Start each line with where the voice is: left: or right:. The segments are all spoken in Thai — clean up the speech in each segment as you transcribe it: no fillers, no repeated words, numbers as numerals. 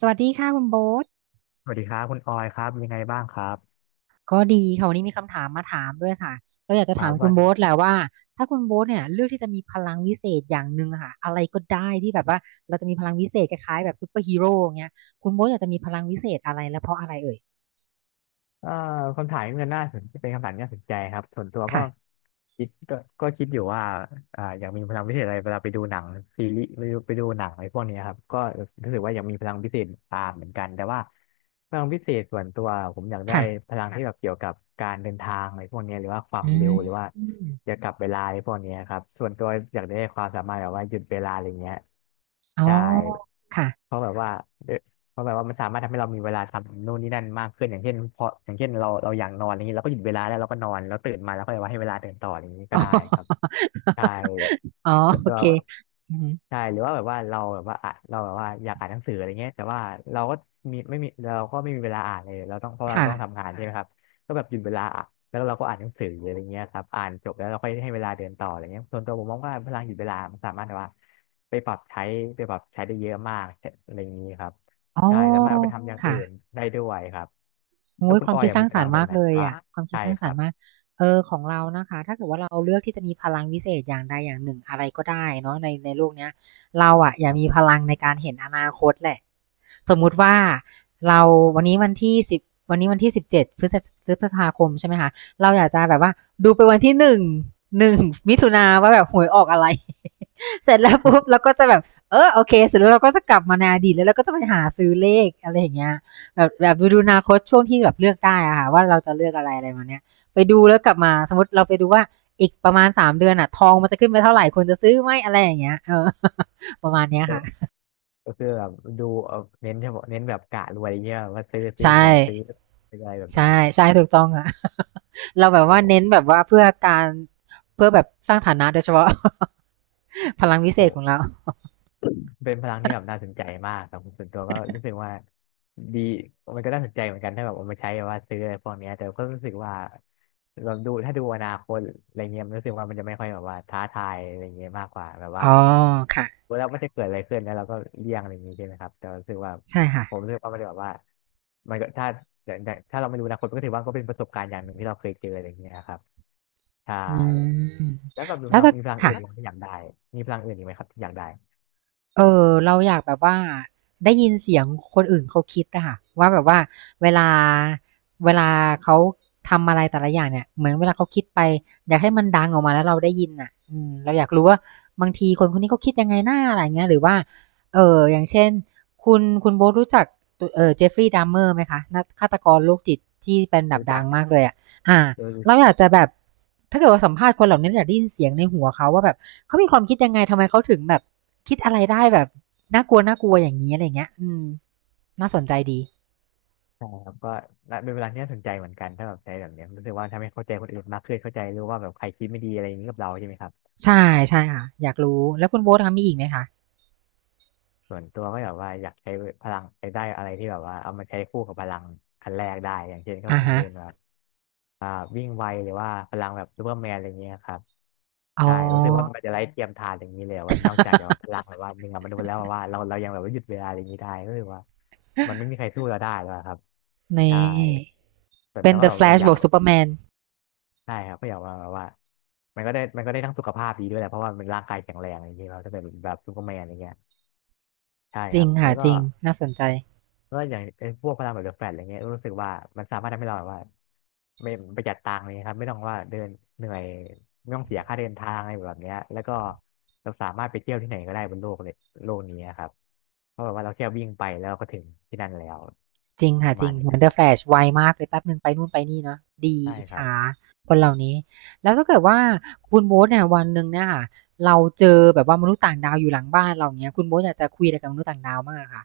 right: สวัสดีค่ะคุณโบ๊ท
left: สวัสดีครับคุณออยครับยังไงบ้างครับ
right: ก็ดีค่ะวันนี้มีคำถามมาถามด้วยค่ะเราอยากจะ
left: ครั
right: ถาม
left: บ
right: คุ
left: ว่า
right: ณโบ๊ทแหละว่าถ้าคุณโบ๊ทเนี่ยเลือกที่จะมีพลังวิเศษอย่างหนึ่งอะค่ะอะไรก็ได้ที่แบบว่าเราจะมีพลังวิเศษคล้ายๆแบบซูเปอร์ฮีโร่อย่างเงี้ยคุณโบ๊ทอยากจะมีพลังวิเศษอะไรและเพราะอะไรเอ่ย
left: เอ่อคำถามนี้มันน่าสนเป็นคำถามที่น่าสนใจครับส่วนตัว
right: ค่ะ
left: คิดก็ก็คิดอยู่ว่าอยากมีพลังพิเศษอะไรเวลาไปดูหนังซีรีส์ไปดูหนังอะไรพวกเนี้ยครับก็รู้สึกว่าอยากมีพลังพิเศษตามเหมือนกันแต่ว่าพลังพิเศษส่วนตัวผมอยากได้
right: ค่ะ
left: พลังที่แบบเกี่ยวกับการเดินทางอะไรพวกเนี้ยหรือว่าควา
right: อื
left: มเร็
right: ม
left: วหรือว่า
right: อม
left: เกี่ยวกับเวลาอะไรพวกเนี้ยครับส่วนตัวอยากได้ความสามารถแบบว่าหยุดเวลาอะไรเงี้ย
right: อ๋อ
left: ใช่
right: ค่ะ
left: เพราะแบบว่าเออ เพราะแบบว่ามันสามารถทำให้เรามีเวลาทำนู่นนี่นั่นมากขึ้นอย่างเช่นพออย่างเช่นเราอยากนอนอะไรเงนี้เราก็หยุดเวลาแล้วเราก็นอนแล้วตื่นมาแล้วก็ว่าให้เวลาเดินต่ออะไรอย่างนี้ก็
right: อ๋อ
left: ได้ครับใช่
right: อ๋อ
left: ส่วน
right: โอ
left: ตัว
right: เคอืม
left: ใช่หรือว่าแบบว่าเราแบบว่าอยากอ่านหนังสืออะไรเงี้ยแต่ว่าเราก็มีไม่มีเราก็ไม่มีเวลาอ่านเลยเพราะเรา
right: ค่ะ
left: ต้องทำงานใช่ไหมครับก็แบบหยุดเวลาอ่ะแล้วเราก็อ่านหนังสืออะไรเงี้ยครับอ่านจบแล้วเราค่อยให้เวลาเดินต่ออะไรเงี้ยส่วนตัวผมมองว่าพลังหยุดเวลามันสามารถแบบว่าไปปรับใช้ไปปรับใช้ได้เยอะมากอะไรอย่างนี้ครับ
right: อ๋อ
left: ใช่ สามารถอ๋อเอาไปทำอย่าง
right: ค่ะ
left: อื่นได้ด้วยครับแล้
right: โอ้
left: ว
right: ย
left: คุ
right: ค
left: ณ
right: วา
left: อ
right: ม
left: อย
right: คิด
left: อะ
right: สร้า
left: มี
right: ง
left: พ
right: สร
left: ลั
right: ร
left: ง
right: ค์
left: แบบ
right: มา
left: ก
right: ก
left: ไหน
right: เล
left: ค
right: ย
left: วามสาว่า
right: อ่ะ
left: มาก
right: ความคิด
left: ใช่
right: สร้าง
left: ค
right: สร
left: รั
right: รค์มาก
left: บ
right: เออของเรานะคะถ้าเกิดว่าเราเลือกที่จะมีพลังวิเศษอย่างใดอย่างหนึ่งอะไรก็ได้เนาะในโลกเนี้ยเราอ่ะอยา
left: ค
right: ก
left: รั
right: มีพ
left: บ
right: ลังในการเห็นอนาคตแหละสมมุติว่าเราวันนี้วันที่สิบวันนี้วันที่17พฤษภาคมใช่ไหมคะเราอยากจะแบบว่าดูไปวันที่หนึ่งมิถุนาว่าแบบหวยออกอะไร เสร็จแล้วปุ๊บเราก็จะแบบเออโอเคเสร็จแล้วเราก็จะกลับมาในอดีตแล้วเราก็จะไปหาซื้อเลขอะไรอย่างเงี้ย แบบดูอนาคตช่วงที่แบบเลือกได้อะค่ะว่าเราจะเลือกอะไรอะไรมาเนี้ยไปดูแล้วกลับมาสมมติเราไปดูว่าอีกประมาณ3 เดือนอะทองมันจะขึ้นไปเท่าไหร่ควรจะซื้อไหมอะไรอย่างเงี้ยเออ ประมาณเนี้ย
left: ก็
right: ค่ะ
left: ก็คือแบบดูเน้นเฉพาะเน้นแบบกะรวยอย่างเงี้ยว่าซื้อ
right: ใช่
left: หวยซื้ออะไรแบบ
right: ใช่
left: เนี้ย
right: ใช่ถูกต้องอะ เราแบบ
left: โอ
right: ว่าเน้นแบ
left: ้
right: บว่าเพื่อการเพื่อแบบสร้างฐานะโดยเฉพาะ พลังวิเศษของ
left: โห
right: เรา
left: เป็นพลังที่แบบน่าสนใจมากครับส่วนตัวก็รู้สึกว่าดีมันก็น่าสนใจเหมือนกันถ้าแบบเอามาใช้แบบว่าซื้ออะไรพวกเนี้ยแต่ก็รู้สึกว่าเราดูถ้าดูอนาคตอะไรเงี้ยมันรู้สึกว่ามันจะไม่ค่อยแบบว่าท้าทายอะไรเงี้ยมากกว่าแบบว่า
right: อ๋อค่ะ
left: แล้วมันจะเกิดอะไรขึ้นแล้วเราก็เลี่ยงอะไรอย่างงี้ใช่ไหมครับแต่รู้สึกว่า
right: ใช่ค่ะ
left: ผมรู้สึกว่ามันแบบว่ามันก็ถ้าอย่างถ้าเราไม่รู้อนาคตมันก็ถือว่าก็เป็นประสบการณ์อย่างหนึ่งที่เราเคยเจออะไรเงี้ยครับใช่
right: อืม
left: แล้วแบบ
right: แล้วถ้า
left: มีพลังอื่
right: ค่ะ
left: นอีกไหมที่อยากได้มีพลังอื่นอีกไหมครับที่อยากได้
right: เออเราอยากแบบว่าได้ยินเสียงคนอื่นเขาคิดอะค่ะว่าแบบว่าเวลาเวลาเขาทำอะไรแต่ละอย่างเนี่ยเหมือนเวลาเขาคิดไปอยากให้มันดังออกมาแล้วเราได้ยินอะอืมเราอยากรู้ว่าบางทีคนคนนี้เขาคิดยังไงหน้าอะไรอย่างเงี้ยหรือว่าเอออย่างเช่นคุณโบ๊ทรู้จักตเออเจฟฟรีย์ดัมเมอร์ไหมคะนักฆาตกรโรคจิตที่เป็นแบบ
left: รู้
right: ดั
left: จั
right: ง
left: ก
right: มากเลยอะอ่า
left: โดยวิ
right: เราอ
left: ช
right: ยากจะแบบถ้าเกิดว่าสัมภาษณ์คนเหล่านี้เราอยากได้ยินเสียงในหัวเขาว่าแบบ เขามีความคิดยังไง ทำไมเขาถึงแบบ คิดอะไรได้แบบ น่ากลัวน่ากลัวอย่างนี้อะไรเงี้ยอืม น่าสนใจดี
left: าครับก็น่าเป็นเวลาที่น่าสนใจเหมือนกันถ้าแบบใช้แบบเนี้ยรู้สึกว่าทำให้เข้าใจคนอื่นมากขึ้นเข้าใจรู้ว่าแบบใครคิดไม่ดีอะไรอย่างนี้กับเราใช่ไหมครับ
right: ใช่ ใช่ค่ะ อยากรู้ แล้วคุณโบ๊ทคะมีอีกไหมคะ
left: ส่วนตัวก็แบบว่าอยากใช้พลังใช้ได้อะไรที่แบบว่าเอามาใช้คู่กับพลังอันแรกได้อย่างเช่นก็
right: อ่า
left: คง
right: ฮะ
left: จะเป็นแบบอ่าวิ่งไวหรือว่าพลังแบบซูเปอร์แมนอะไรเงี้ยครับ
right: อ๋อ
left: ใช่รู้สึกว่ามันจะไร้เทียมทานอย่างนี้เลยว่านอกจากจะแบบพลังแบบว่าเหนือมนุษย์แล้วแบบว่าเรายังแบบว่าหยุดเวลาอะไรอย่างนี้ได้ก็คือว่ามันไม่มีใคร สู้เราได้แล้วอะครับ
right: นี่
left: ใช่ส่วน
right: เป็
left: ตั
right: น
left: วก็
right: The
left: แบบว่า
right: Flash
left: อ
right: บ
left: ยาก
right: วก Superman
left: ใช่ครับก็อย่างว่าแบบว่ามันก็ได้ทั้งสุขภาพดีด้วยแหละเพราะว่ามันร่างกายแข็งแรงอย่างเงี้ยเราถ้าเป็นแบบซูเปอร์แมนอย่างเงี้ยใช่
right: จ
left: ค
right: ริ
left: รั
right: ง
left: บ
right: ค่ะ
left: แล้วก็
right: จริง น่าสนใจ
left: ก็อย่างไอ้พวกพลังแบบเดอะแฟลชอะไรเงี้ยรู้สึกว่ามันสามารถทำให้เราแบบว่าไม่ประหยัดตังค์เลยครับไม่ต้องว่าเดินเหนื่อยไม่ต้องเสียค่าเดินทางอะไรแบบเนี้ยแล้วก็เราสามารถไปเที่ยวที่ไหนก็ได้บนโลกเลยโลกนี้ครับเพราะแบบว่าเราแค่วิ่งไปแล้วก็ถึงที่นั่นแล้ว
right: จริง
left: ป
right: ค่ะ
left: ระ
right: จริ
left: มา
right: ง
left: ณเนี้
right: เห
left: ย
right: มือน
left: ค
right: The
left: รับ
right: Flash ไวมากเลยแป๊บหนึ่งไปนู่นไปนี่เนาะดี
left: ใช่
right: อิจ
left: ครับ
right: ฉาคนเหล่านี้แล้วถ้าเกิดว่าคุณโบ๊ทเนี่ยวันหนึ่งเนี่ยค่ะเราเจอแบบว่ามนุษย์ต่างดาวอยู่หลังบ้านเราอย่างเงี้ยคุณโบ๊ทอยากจะคุยอะไรกับมนุษย์ต่างดาวมากอค่ะ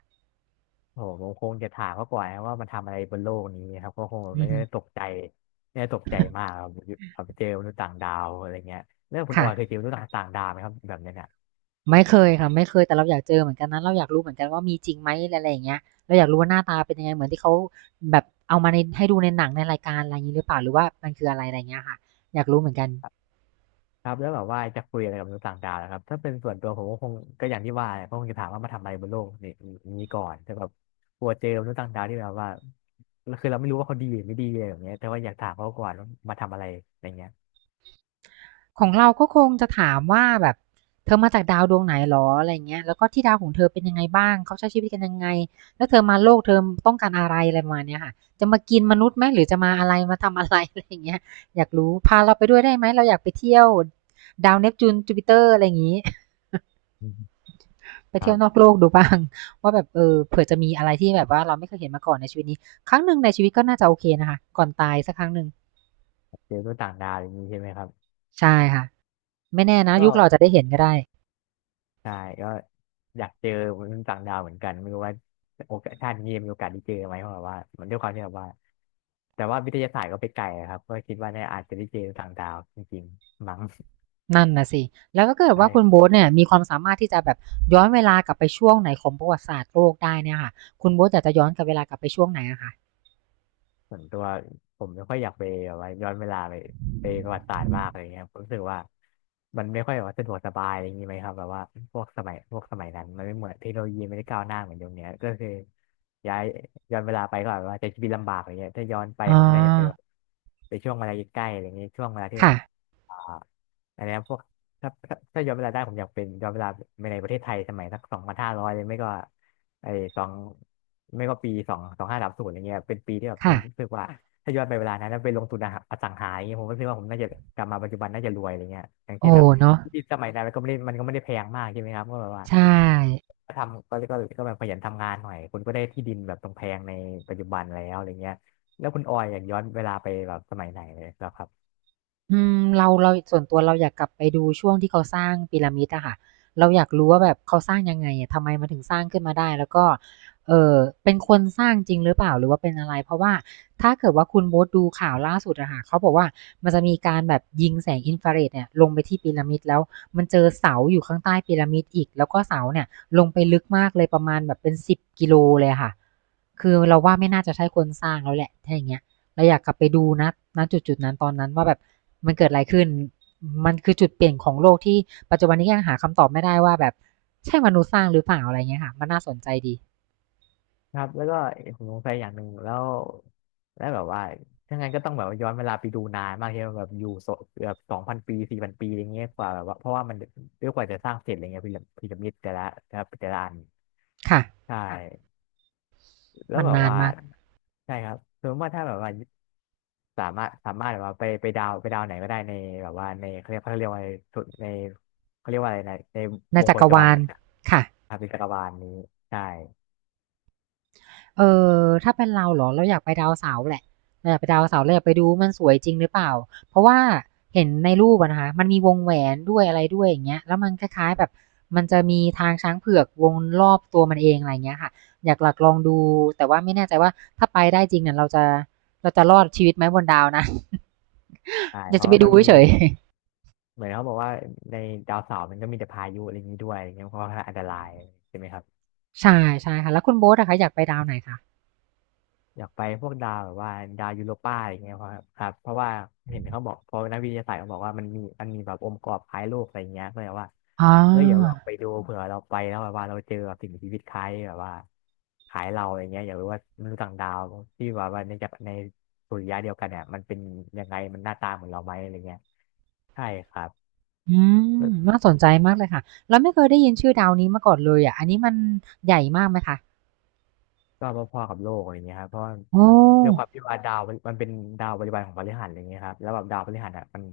left: โอ้โหผมคงจะถามเขาก่อนนะว่ามันทำอะไรบนโลกนี้ครับก็คง
right: อื
left: ไม่
right: อฮึ
left: ได้ตกใจไม่ได้ตกใจมากครับเจอมนุษย์ต่างดาวอะไรเงี้ยเรื่องคุณอ
right: ค่ะ
left: อยเคยเจอมนุษย์ต่างดาวไหมครับแบบเนี้ยเนี่ย
right: ไม่เคยค่ะไม่เคยแต่เราอยากเจอเหมือนกันนะเราอยากรู้เหมือนกันว่ามีจริงไหมอะไรอย่างเงี้ยเราอยากรู้ว่าหน้าตาเป็นยังไงเหมือนที่เขาแบบเอามาในให้ดูในหนังในรายการอะไรอย่างนี้หรือเปล่าหรือว่ามันคืออะไรอะไรอย่างเงี้ยค่ะอยากรู้เหมือนกัน
left: ครับแล้วแบบว่าจะคุยอะไรกับมนุษย์ต่างดาวนะครับถ้าเป็นส่วนตัวผมก็คงก็อย่างที่ว่าแหละก็คงจะถามว่ามาทำอะไรบนโลกนี้ก่อนแต่แบบกลัวเจอมนุษย์ต่างดาวที่แบบว่าคือเราไม่รู้ว่าเขาดีหรือไม่ดีอะไรแบบเนี้ยแต่ว่าอยากถามเขาก่อนว่ามาทำอะไรอะไรเงี้ย
right: ของเราก็คงจะถามว่าแบบเธอมาจากดาวดวงไหนหรออะไรเงี้ยแล้วก็ที่ดาวของเธอเป็นยังไงบ้างเขาใช้ชีวิตกันยังไงแล้วเธอมาโลกเธอต้องการอะไรอะไรมาเนี้ยค่ะจะมากินมนุษย์ไหมหรือจะมาอะไรมาทำอะไร อะไรเงี้ยอยากรู้พาเราไปด้วยได้ไหมเราอยากไปเที่ยวดาวเนปจูนจูปิเตอร์อะไรอย่างงี้
left: อืม
right: ไป
left: ครั
right: เที่ยว
left: บ
right: นอกโลกดูบ้างว่าแบบเออเผื่อจะมีอะไรที่แบบว่าเราไม่เคยเห็นมาก่อนในชีวิตนี้ครั้งหนึ่งในชีวิตก็น่าจะโอเคนะคะก่อนตายสักครั้งหนึ่ง
left: เจอมนุษย์ต่างดาวอย่างนี้ใช่ไหมครับ
right: ใช่ค่ะไม่แน่นะ
left: ก็
right: ยุคเราจะได้เห็นก็ได้
left: ใช่ก็อยากเจอมนุษย์ต่างดาวเหมือนกันไม่รู้ว่าโอกาสชาตินี้มีโอกาสได้เจอไหมเพราะแบบว่ามันด้วยความที่แบบว่าแต่ว่าวิทยาศาสตร์ก็ไปไกลอะครับก็คิดว่าเนี่ยอาจจะได้เจอต่างดาวจริงๆมั้ง
right: นั่นน่ะสิแล้วก็เกิดว่าคุณ
left: ใช่
right: โบ๊ทเนี่ยมีความสามารถที่จะแบบย้อนเวลากลับไปช่วงไหนของประวัติศาสตร์โลกได้เนี่ยค่ะคุณโบ๊ทอยากจะย้อนกลับเวลากลับไปช่วงไหนอะคะ
left: ส่วนตัวผมไม่ค่อยอยากไปแบบว่าย้อนเวลาไปประวัติศาสตร์มากอะไรเงี้ยผมรู้สึกว่ามันไม่ค่อยแบบว่าสะดวกสบายอะไรอย่างนี้ไหมครับแบบว่าพวกสมัยนั้นมันไม่เหมือนเทคโนโลยีไม่ได้ก้าวหน้าเหมือนยุคเนี้ยก็คือย้ายย้อนเวลาไปก็แบบว่าจะชีวิตลำบากอะไรเงี้ยถ้าย้อนไป
right: อ๋อ
left: ผมน่าจะไปแบบไปช่วงเวลาใกล้ๆอะไรเงี้ยช่วงเวลาที่แบ
right: ค่ะ
left: บอ่าอันเนี้ยพวกถ้าย้อนเวลาได้ผมอยากเป็นย้อนเวลาไปในประเทศไทยสมัยสัก2500เลยไม่ก็ ไอ้สองไม่ก็ปี2530อย่างเงี้ยเป็นปีที่แบบผ
right: ค่ะ
left: มรู้สึกว่าถ้าย้อนไปเวลานั้นแล้วไปลงทุนอสังหาอย่างเงี้ยผมก็คิดว่าผมน่าจะกลับมาปัจจุบันน่าจะรวยอะไรเงี้ยอย่างเช่น
right: โอ้
left: แบบ
right: เนาะ
left: ที่สมัยนั้นมันก็ไม่ได้แพงมากใช่ไหมครับก็แบบว่า
right: ใช่
left: ก็ทำก็ก็ก็แบบขยันทำงานหน่อยคุณก็ได้ที่ดินแบบตรงแพงในปัจจุบันแล้วอะไรเงี้ยแล้วคุณออยอยากย้อนเวลาไปแบบสมัยไหนเลยเหรอครับ
right: อืมเราส่วนตัวเราอยากกลับไปดูช่วงที่เขาสร้างพีระมิดอะค่ะเราอยากรู้ว่าแบบเขาสร้างยังไงอะทำไมมันถึงสร้างขึ้นมาได้แล้วก็เอ่อเป็นคนสร้างจริงหรือเปล่าหรือว่าเป็นอะไรเพราะว่าถ้าเกิดว่าคุณโบดูข่าวล่าสุดอะค่ะเขาบอกว่ามันจะมีการแบบยิงแสงอินฟราเรดเนี่ยลงไปที่พีระมิดแล้วมันเจอเสาอยู่ข้างใต้พีระมิดอีกแล้วก็เสาเนี่ยลงไปลึกมากเลยประมาณแบบเป็นสิบกิโลเลยอะค่ะคือเราว่าไม่น่าจะใช่คนสร้างแล้วแหละถ้าอย่างเงี้ยเราอยากกลับไปดูณจุดๆนั้นตอนนั้นว่าแบบ มันเกิดอะไรขึ้น มันคือจุดเปลี่ยนของโลกที่ปัจจุบันนี้ยังหาคำตอบไม่ได้ว่าแบบ ใช่มนุษย์สร้างหรือเปล่าอะไรเงี้ยค่ะ มันน่าสนใจดี
left: ครับแล้วก็ผมสงสัยอย่างหนึ่งแล้วแล้วแบบว่าถ้างั้นก็ต้องแบบว่าย้อนเวลาไปดูนานมากที่แบบอยู่โซเกือบ2000 ปี4000 ปีอะไรเงี้ยกว่าแบบว่าเพราะว่ามันด้วยกว่าจะสร้างเสร็จอะไรเงี้ยพีระมิดแต่ละอัน
right: ค่ะ
left: ใช่ครับแล้ว
right: มัน
left: แบบ
right: นาน
left: ว่า
right: มาก
left: ใช่ครับสมมติว่าถ้าแบบว่าสามารถแบบว่าไปดาวไหนก็ได้ในแบบว่าในเขาเรียกว่าในสุดในเขาเรียกว่าอะไรนะใน
right: ใน
left: วง
right: จั
left: โค
right: กร
left: จร
right: วาล
left: นะ
right: ค่ะ
left: ครับในจักรวาลนี้ใช่
right: เออถ้าเป็นเราเหรอเราอยากไปดาวเสาร์แหละเราอยากไปดาวเสาร์เราอยากไปดูมันสวยจริงหรือเปล่าเพราะว่าเห็นในรูปอะนะคะมันมีวงแหวนด้วยอะไรด้วยอย่างเงี้ยแล้วมันคล้ายๆแบบมันจะมีทางช้างเผือกวงรอบตัวมันเองอะไรเงี้ยค่ะอยากหลักลองดูแต่ว่าไม่แน่ใจว่าถ้าไปได้จริงเนี่ยเราจะเราจะรอดชีวิตไหมบนดาวนะ
left: ใช่
right: อยา
left: เพ
right: กจะ
left: ราะ
right: ไป
left: ว่า
right: ดู
left: มันมี
right: เฉยๆ
left: เหมือนเขาบอกว่าในดาวเสาร์มันก็มีแต่พายุอะไรอย่างนี้ด้วยอะไรเงี้ยเพราะว่าอันตรายใช่ไหมครับ
right: ใช่ใช่ค่ะแล้วคุณโบ๊ทนะคะอยากไปดาวไหนคะ
left: อยากไปพวกดาวแบบว่าดาวยูโรปาอะไรเงี้ยเพราะครับเพราะว่าเห็นเขาบอกเพอนักวิทยาศาสตร์เขาบอกว่ามันมีแบบองค์ประกอบคล้ายโลกอะไรเงี้ยก็เลยว่า
right: อ๋อ
left: เฮ้ยอยากลองไปดูเผื่อเราไปแล้วแบบว่าเราเจอแบบสิ่งมีชีวิตคล้ายแบบว่าคล้ายเราอะไรเงี้ยอยากรู้ว่ามนุษย์ต่างดาวที่แบบว่าในสุริยะเดียวกันเนี่ยมันเป็นยังไงมันหน้าตาเหมือนเราไหมอะไรเงี้ยใช่ครับ
right: อืมน่าสนใจมากเลยค่ะเราไม่เคยได้ยินชื่อดาวนี้มาก่อนเลยอะอันนี้มันใหญ่มากไหมคะ
left: ก็พอๆกับโลกอะไรเงี้ยครับเพราะว่า
right: โอ้
left: ด้วยอความมที่ว่าดาวมันเป็นดาวบริวารของพฤหัสอะไรเงี้ยครับแล้วแบบดาวพฤหัสอ่ะมัน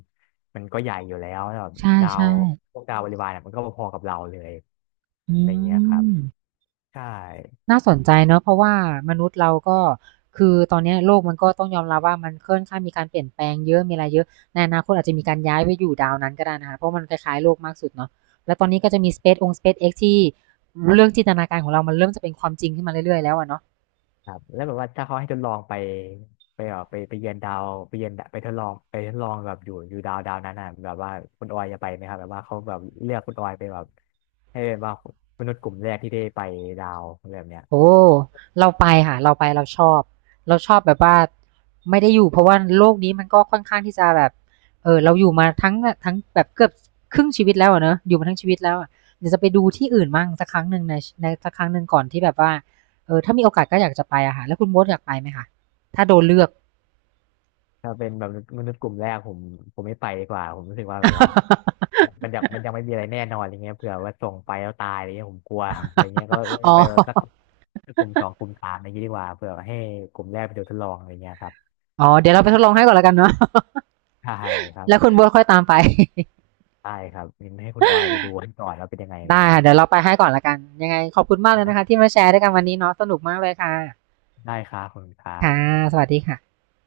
left: มันก็ใหญ่อยู่แล้วแล้วแบบ
right: ใช่
left: ดาวพวกดาวบริวารอ่ะมันก็พอๆกับเราเลย
right: ๆอื
left: อะไรเงี้ยครับ
right: ม
left: ใช่
right: น่าสนใจเนาะเพราะว่ามนุษย์เราก็คือตอนเนี้ยโลกมันก็ต้องยอมรับว่ามันค่อนข้างมีการเปลี่ยนแปลงเยอะมีอะไรเยอะ ในอนาคตอาจจะมีการย้ายไปอยู่ดาวนั้นก็ได้นะคะ เพราะมันคล้ายๆโลกมากสุดเนาะแล้วตอนนี้ก็จะมี SpaceX ที่เรื่องจินตนาการของเรามันเริ่มจะเป็นความจริงขึ้นมาเรื่อยๆแล้วอะเนาะ
left: ครับแล้วแบบว่าถ้าเขาให้ทดลองไปไปแบบไปเยือนดาไปทดลองแบบอยู่ดาวนั้นอ่ะแบบว่าคุณออยจะไปไหมครับแบบว่าเขาแบบเลือกคุณออยไปแบบให้เป็นว่ามนุษย์กลุ่มแรกที่ได้ไปดาวอะไรแบบเนี้ย
right: โอ้เราไปค่ะเราไปเราชอบเราชอบแบบว่าไม่ได้อยู่เพราะว่าโลกนี้มันก็ค่อนข้างที่จะแบบเออเราอยู่มาทั้งแบบเกือบครึ่งชีวิตแล้วอะเนอะอยู่มาทั้งชีวิตแล้วอะเดี๋ยวจะไปดูที่อื่นมั่งสักครั้งหนึ่งในสักครั้งหนึ่งก่อนที่แบบว่าเออถ้ามีโอกาสก็อยากจะไปอะค่ะแล้วคุณมดอยากไปไหมคะถ้าโดนเลือก
left: ถ้าเป็นแบบมนุษย์กลุ่มแรกผมไม่ไปดีกว่าผมรู้สึกว่าแบบว่ามัน มันยังมันยังไม่มีอะไรแน่นอนอะไรเงี้ยเผื่อว่าส่งไปแล้วตายอะไรเงี้ยผมกลัวอะไรเงี้ยก็เลย
right: อ๋อ
left: ไปแบบสักกลุ่มสองกลุ่มสามอะไรเงงี้ยดีกว่าเผื่อให้กลุ่มแรกไปดูทดลองอะไรเงี้ยครับ
right: อ๋อเดี๋ยวเราไปทดลองให้ก่อนแล้วกันเนาะ
left: ใช่ครั บ
right: แล้วคุณโบทค่อยตามไป
left: ใช่ครับมินให้คุณออยไปดูให้ก่อนว่าเป็นยังไงอะ ไร
right: ได้
left: เงี้ย
right: ค่ะเดี๋ยวเราไปให้ก่อนและกันยังไงขอบคุณมากเลย
left: นะ
right: นะคะที่มาแชร์ด้วยกันวันนี้เนาะสนุกมากเลยค่ะ
left: ได้ครับขอบคุณครั
right: ค่ะ
left: บ
right: สวัสดีค่ะ